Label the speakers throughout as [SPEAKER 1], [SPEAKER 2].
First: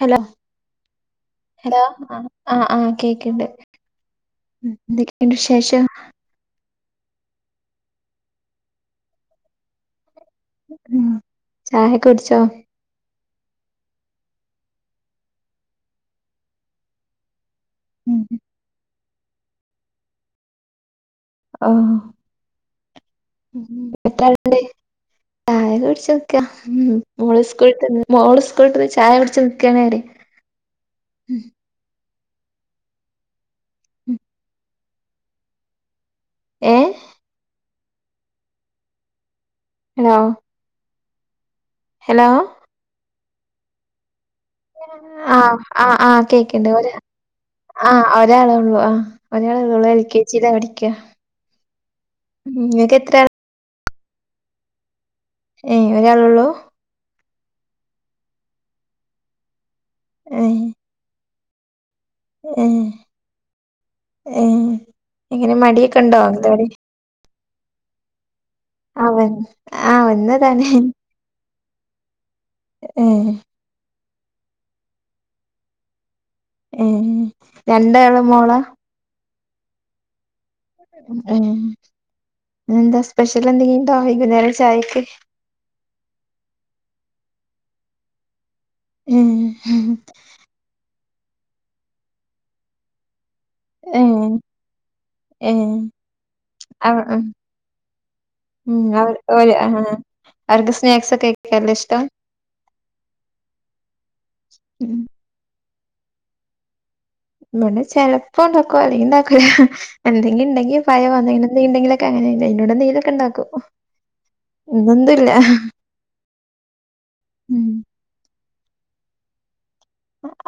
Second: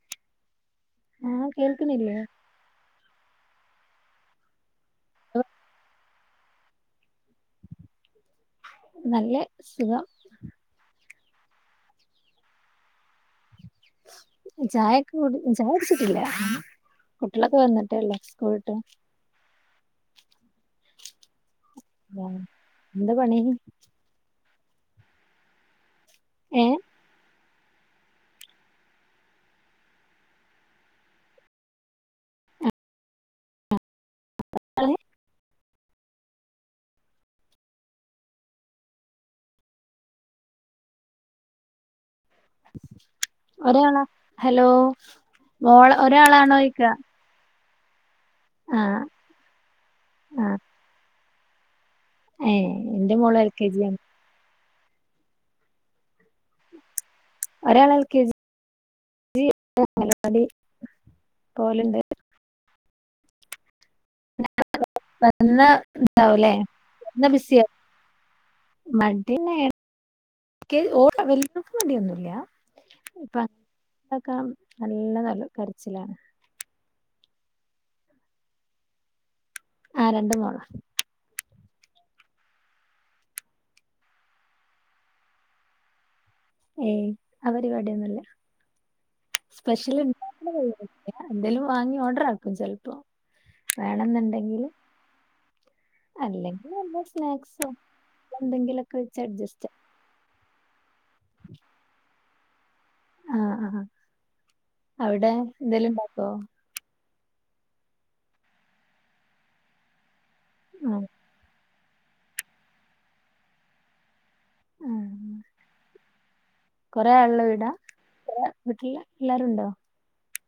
[SPEAKER 1] Hello
[SPEAKER 2] ആഹ്
[SPEAKER 1] ഹ
[SPEAKER 2] കേൾക്കണില്ലേ
[SPEAKER 1] ആഹ് ആഹ് കേക്കണ്ട് എന്തൊക്കെയുണ്ട് വിശേഷം?
[SPEAKER 2] നല്ല സുഖം
[SPEAKER 1] ഉം ചായ കുടിച്ചോ
[SPEAKER 2] ചായക്കെ ചായ കുടിച്ചിട്ടില്ല ട്ടികളിലൊക്കെ വന്നിട്ടല്ലോ സ്കൂളട്ട്
[SPEAKER 1] ആഹ
[SPEAKER 2] എന്താ പണി
[SPEAKER 1] എ ല്ല തായ കുടച്ച്ക്ക
[SPEAKER 2] ഏ
[SPEAKER 1] മോള മോള് സ്കൂൾട്ട ചായ കുടിച്ച നക്കണര്
[SPEAKER 2] [inaudible]
[SPEAKER 1] ഏഹ് ഹലോ ഹലോ
[SPEAKER 2] ഒരാള
[SPEAKER 1] ആഹ് ആഹ് ആഹ് കേക്കണ്ടേ
[SPEAKER 2] ചോയിക്ക
[SPEAKER 1] ആഹ് ഒരാള ഉള്ളു ആ
[SPEAKER 2] ആഹ്
[SPEAKER 1] ഒരാളെ ഉള്ളൂ എൽ കെ ജില്ലാ പഠിക്ക
[SPEAKER 2] ഏഹ് എന്റെ മോള് എൽ കെ ജിയ
[SPEAKER 1] ഏയ് ഒരാള ഉള്ളൂ
[SPEAKER 2] ഒരാളെൽ ക ജി മലപടി
[SPEAKER 1] ഏ
[SPEAKER 2] പോലെുണ്ട് [inaudible]
[SPEAKER 1] ഉ ഇങ്ങനെ മടിക്കെ ഉണ്ടോും അന്തവിടെ [inaudible] വന്ന്
[SPEAKER 2] മണ്ടിഓ
[SPEAKER 1] ആ വന്നതാണ്
[SPEAKER 2] [inaudible] ഓക്ക് മിയൊന്നുമല്ല
[SPEAKER 1] ഹ്
[SPEAKER 2] ഇതൊക്കെ നല്ല നല്ല കരച്ചിലാണ്
[SPEAKER 1] ഹ് രണ്ടള് മോള
[SPEAKER 2] ആ രണ്ട് മോള
[SPEAKER 1] ഉ എന്താ സ്പെഷ്യൽ എന്തെങ്കിലുംണ്ടോകുന്നേരം ചായക്ക്
[SPEAKER 2] ഏയ് അപരിപാടിയൊന്നല്ല
[SPEAKER 1] ഹ്
[SPEAKER 2] പരിപാടില്ല. എന്തേലും വാങ്ങി ഓർഡർ ആക്കും ചിലപ്പോ
[SPEAKER 1] ഏഹ്
[SPEAKER 2] വേണെന്നുണ്ടെങ്കില്
[SPEAKER 1] ഏഹ്
[SPEAKER 2] അല്ലെങ്കിൽ
[SPEAKER 1] അവ
[SPEAKER 2] എന്താ സ്നാക്സോ
[SPEAKER 1] ഉം
[SPEAKER 2] എന്തെങ്കിലൊക്കെ വെച്ച്
[SPEAKER 1] അവര്
[SPEAKER 2] അഡ്ജസ്റ്റ്
[SPEAKER 1] ആ അവർക്ക്സ്നാക്സ്ക്ക കഴിക്കന ഇഷ്ടം
[SPEAKER 2] ആഹ ആഹ
[SPEAKER 1] ഉം
[SPEAKER 2] അവിടെ എന്തേലും ഉണ്ടാക്കോ
[SPEAKER 1] ഇവിടെ ചെലപ്പോ ഉണ്ടാക്കുവ അല്ലെങ്കി ഉണ്ടാക്കല എന്തെങ്കില ഉണ്ടെങ്കിൽ
[SPEAKER 2] ആ
[SPEAKER 1] പയംന്നനെ എന്തെണ്ടെങ്കില അങ്ങനെയല്ല ന്റീലൊക്കെ ഉണ്ടാക്കും
[SPEAKER 2] ആ
[SPEAKER 1] ഇന്നൊന്നുംല്ല
[SPEAKER 2] കൊറേ ആളുള്ള
[SPEAKER 1] ഉ
[SPEAKER 2] വീടാ? കൊറേ വീട്ടില് എല്ലരുണ്ടോ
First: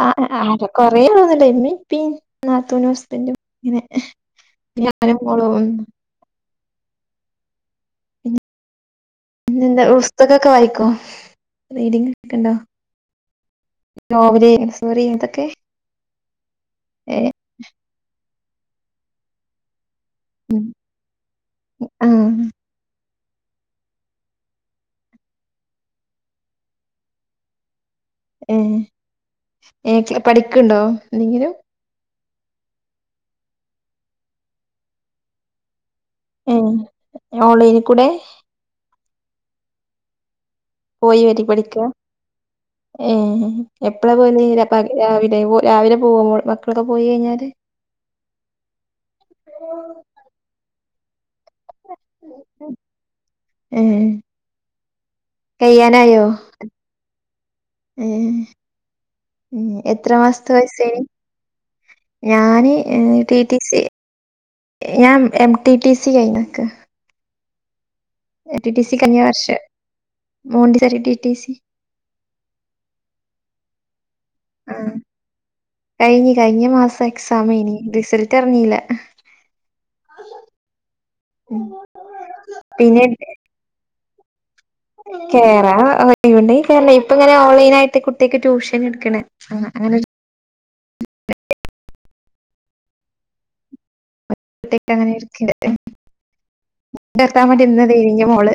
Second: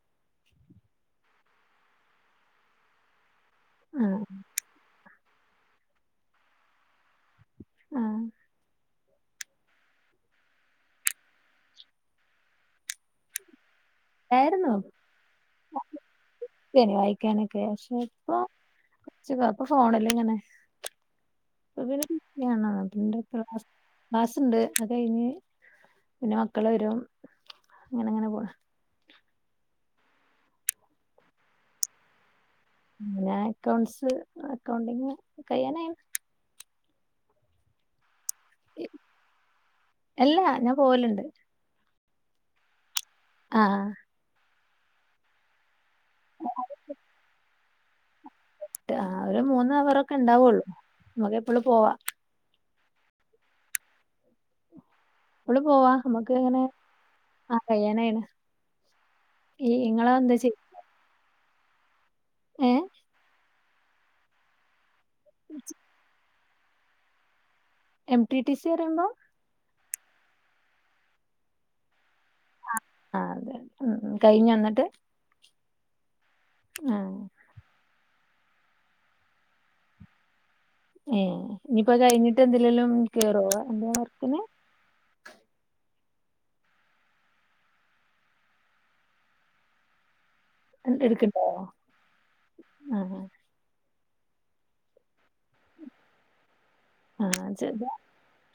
[SPEAKER 1] ആ ആ കൊറേ ഒന്നില്ല ഇമ്മേ ഉപ്പം നാത്തുനും ഹസ്ബൻറും ഇങ്ങനെ
[SPEAKER 2] ആ
[SPEAKER 1] ഇപിന്നെ ഞാനും മോളും
[SPEAKER 2] ആ
[SPEAKER 1] പിന്നെ എന്താ പുസ്തകൊക്കെ വായിക്കുവോ റീഡിങ്ങക്കണ്ടോ നോവല
[SPEAKER 2] ഉണ്ടായിരുന്നു
[SPEAKER 1] സോറി അതൊക്കെ ഏ
[SPEAKER 2] വായിക്കാനൊക്കെ പക്ഷെ ഇപ്പ കൊറച്ചതി ഫോണല്ലേ ആണ്. ഇപ്പോ പിന്നെ ബിസി
[SPEAKER 1] ആഹ്
[SPEAKER 2] ആണ് അതോണ്ട് ക്ലാസ്സ്ണ്ട് അത് കഴിഞ്ഞ് പിന്നെ മക്കൾ വരും അങ്ങനെ അങ്ങനെ പോണ്.
[SPEAKER 1] ഏ ഏ പഠിക്കണ്ടോ എന്തെങ്കിലും
[SPEAKER 2] ഞാൻ അക്കൗണ്ട്സ് അക്കൗണ്ടിങ് കയ്യാനായി
[SPEAKER 1] ഏ ഓൺലൈൻ കൂടെ
[SPEAKER 2] എല്ലാ
[SPEAKER 1] പോയി വരി പഠിക്ക ഏഹ്
[SPEAKER 2] ആ
[SPEAKER 1] എപ്പഴാ പോവൽ ര രാവിലെ രാവിലെ പോകുമ്പോ മക്കളൊക്കെ പോയി കഴിഞ്ഞാല്
[SPEAKER 2] ആ ഒരു മൂന്ന് അവർ ഒക്കെ ഉണ്ടാവുള്ളൂ നമുക്ക് എപ്പോളും പോവാ
[SPEAKER 1] ഏഹ്
[SPEAKER 2] ഇള് പോവാ നമ്മുക്ക് എങ്ങനെ ആ
[SPEAKER 1] ഏ
[SPEAKER 2] കയ്യാനായിണ്
[SPEAKER 1] എത്ര മാസതെ പൈസയി ഞാൻ
[SPEAKER 2] ഏ
[SPEAKER 1] ടി ടി സി ഞാൻ എം ടി ടി സി കഴിഞ്ഞ ക്ക്
[SPEAKER 2] M T T
[SPEAKER 1] TT C
[SPEAKER 2] പറയുമ്പോ
[SPEAKER 1] കയ്ഞ്ഞ വർഷം മോണ്ടി സോറി ടി ടി സി
[SPEAKER 2] ആ കഴിഞ്ഞോ ന്നിട്ട്
[SPEAKER 1] കഴിഞ് കഴിഞ്ഞ മാസം എക്സാമെയ്നി റിസൾട്ട് അറിഞ്ഞില്ല
[SPEAKER 2] ഏ ഇനിപ്പോ കഴിഞ്ഞിട്ട് എന്തെലിലും
[SPEAKER 1] കേറണം എ ഒയിവ്ണ്ടെങ്കിൽ കേറ ണം ഇപ്പ ഇങ്ങനെ ഓൺലൈൻ ആയിട്ട് കുട്ടിക്ക് ട്യൂഷൻ എടുക്കണേ അങ്ങനെ
[SPEAKER 2] ഇടക്ക്ണ്ടാ ആ ആ ആഹ്
[SPEAKER 1] [unintelligible]
[SPEAKER 2] ആ ചെറുതാ.
[SPEAKER 1] മോള്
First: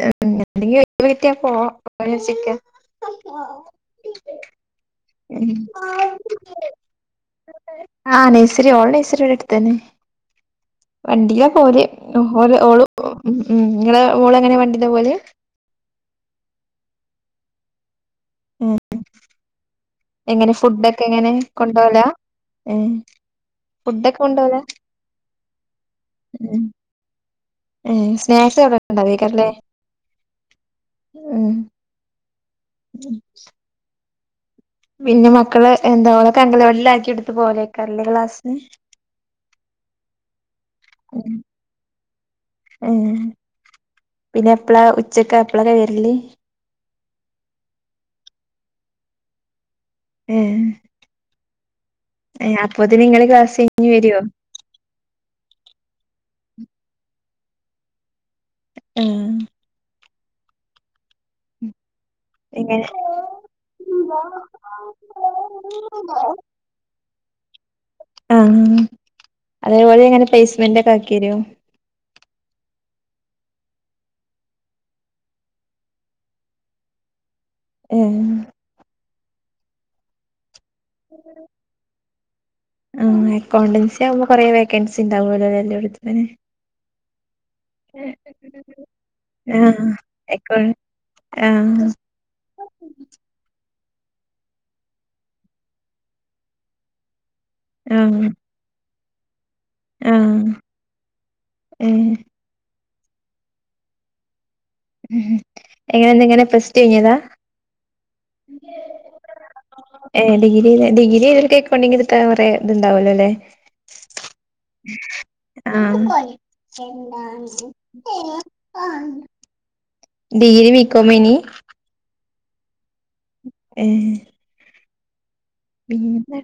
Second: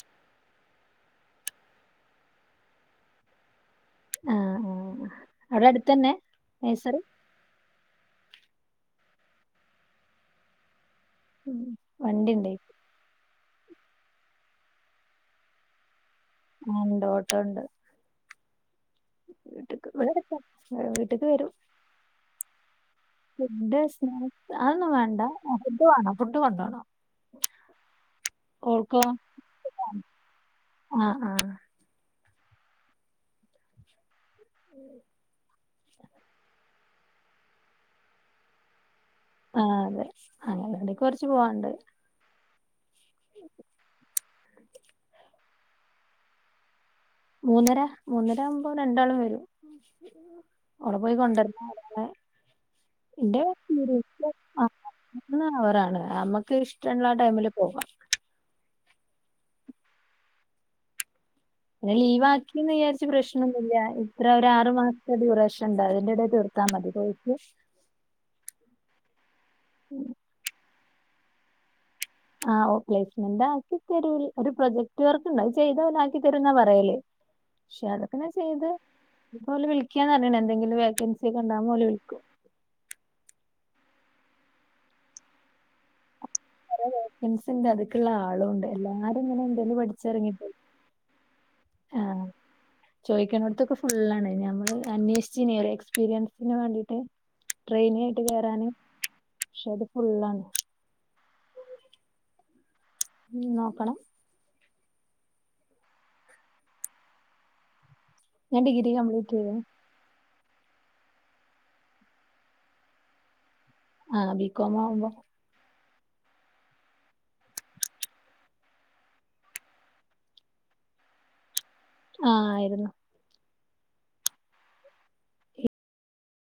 [SPEAKER 1] [unintelligible] ച്ചോയ്ക്ക
[SPEAKER 2] ആ ആ അവിടെ അടുത്ത് തന്നെ നേഴ്സറി
[SPEAKER 1] ആഹ നെയ്സറി ഓള നെയ്സറി ഇബടെ അടുത്തന്നെ വണ്ടിയില
[SPEAKER 2] ഉം. വണ്ടി ഉണ്ട്
[SPEAKER 1] പോരഓര് ഓള ഉം ഉം നിങ്ങള മോള എങ്ങനെ വണ്ടിയില പോവൽ
[SPEAKER 2] ആഹ് ഉണ്ട് ഓട്ടോ ഉണ്ട്
[SPEAKER 1] ഉം
[SPEAKER 2] വീട്ടിക്ക് ഇവിടെ അടുത്താ.
[SPEAKER 1] എങ്ങനെ ഫുഡക്കെ
[SPEAKER 2] വീട്ടിക്ക്
[SPEAKER 1] എങ്ങനെ
[SPEAKER 2] വരും
[SPEAKER 1] കൊണ്ടവല
[SPEAKER 2] ഫുഡ് സ്നാക്സ് അതൊന്നും വേണ്ട ഫുഡ് വാണം ഫുഡ് കൊണ്ടണം
[SPEAKER 1] ഉം സ്നാക്സ് എവിടെക്ക ഉണ്ടാവെക്കാറല്ലേ
[SPEAKER 2] ആ ആ
[SPEAKER 1] ഉം പിന്നെ മക്കള് എന്താ ഓലൊക്കെ അങ്കലവാടിൽ ആക്കി കൊടുത്ത് പോവലാക്കാരം ലെ ക്ലാസ്സിന്
[SPEAKER 2] ആ അതെ അങ്ങനെണ്ട കുറച്ച്പോവാണ്ട്
[SPEAKER 1] ഉം പിന്നെ എപ്പളാ ഉച്ചക്കെ എപ്പളൊക്കെ വരല്
[SPEAKER 2] മൂന്നര മൂന്നര ആവുമ്പോ രണ്ടാളും വരും
[SPEAKER 1] ഏഹ്
[SPEAKER 2] അവിടെ പോയി കൊണ്ടരണം അങ്ങനെ [unintelligible]
[SPEAKER 1] ഏഹ് അപ്പോത്തിന് ഇങ്ങള്
[SPEAKER 2] എന്റെ
[SPEAKER 1] ക്ലാസ് കഴിഞ്ഞ് വരോ
[SPEAKER 2] അവരാണ് നമ്മുക്ക് ഇഷ്ടള്ള ആ ടൈമില് പോവ
[SPEAKER 1] ഉം
[SPEAKER 2] പിന്നെ ലീവാക്കിന്ന്
[SPEAKER 1] എങ്ങനെ
[SPEAKER 2] വിചാരിച്ച് പ്രശ്നംന്നുല്ല ഇത്ര ഒരു ആറു മാസത്തെ ഡ്യൂറേഷൻ ഉണ്ട് അതിന്റെ ഇട താ മതി പോയിട്ട്
[SPEAKER 1] ആ അതേപോലെ എങ്ങനെ പ്ലേസ്മെന്റ് ഒക്കെ ആക്കിയെരോ
[SPEAKER 2] ആഹ് ഓ പ്ലേസ്മെന്റ് ആക്കി തരൂ ഒരു പ്രൊജക്ട് വർക്ക് ഉണ്ട് അത് ചെയ്ത ഓൽ ആക്കി തരൂന്ന പറയല് പക്ഷെ
[SPEAKER 1] ഏഹ്
[SPEAKER 2] അതൊക്കെന്നാ ചെയ്ത് ഇതുപോലെ വിളിക്കന്ന് അറി എന്തെങ്കില വേക്കൻസി ഒക്കെണ്ടാവുമ്പോ ഓൽ വിളിക്കും
[SPEAKER 1] ആ അക്കൗണ്ടൻസി ആകുമ്പോ കൊറെേ വേക്കൻസി ഉണ്ടാവുല്ലോല്ലെ എല്ലോടത്തെ
[SPEAKER 2] വെക്കാൻസിണ്ട് അതക്ക്ള്ള ആളും ഉണ്ട് എല്ലാരും ഇങ്ങനെ എന്തേലും
[SPEAKER 1] ആഹ്
[SPEAKER 2] പഠിച്ച ഇറങ്ങിപ്പോ
[SPEAKER 1] അക്കൗ ആഹ്
[SPEAKER 2] ആഹ ചോയിക്കനോട്‌ത്തൊക്കെ ഫുള്ളാണ് നമ്മള് അന്വേഷിച് ട്രെയിനി ആയിട്ട്
[SPEAKER 1] ആഹ്
[SPEAKER 2] കേറാന് പക്ഷെ അത്
[SPEAKER 1] ആഹ്
[SPEAKER 2] ഫുള്ളാണ്
[SPEAKER 1] ഏഹ്
[SPEAKER 2] ഉം നോക്കണം
[SPEAKER 1] ഉം എങ്ങനെ എങ്ങനെ ഫസ്റ്റ് കഴിഞ്ഞതാ
[SPEAKER 2] ഞാൻ ഡിഗ്രി കംപ്ലീറ്റ് ചെയ്‌യാ.
[SPEAKER 1] ഏ ഡിഗ്രി ഡിഗ്രിതിവൽ എ കേഡിങ് ഇടതാ വോറേ ഇത് ഉണ്ടാവല്ലോ ല്ലേ?
[SPEAKER 2] ആഹ് ബികോം ആവുമ്പോ.
[SPEAKER 1] അഹ് [inaudible] ഡിഗ്രി ബീക്കോമേനീ?
[SPEAKER 2] ആഹ ആയിരുന്നു.
[SPEAKER 1] ഏ പിന്നെ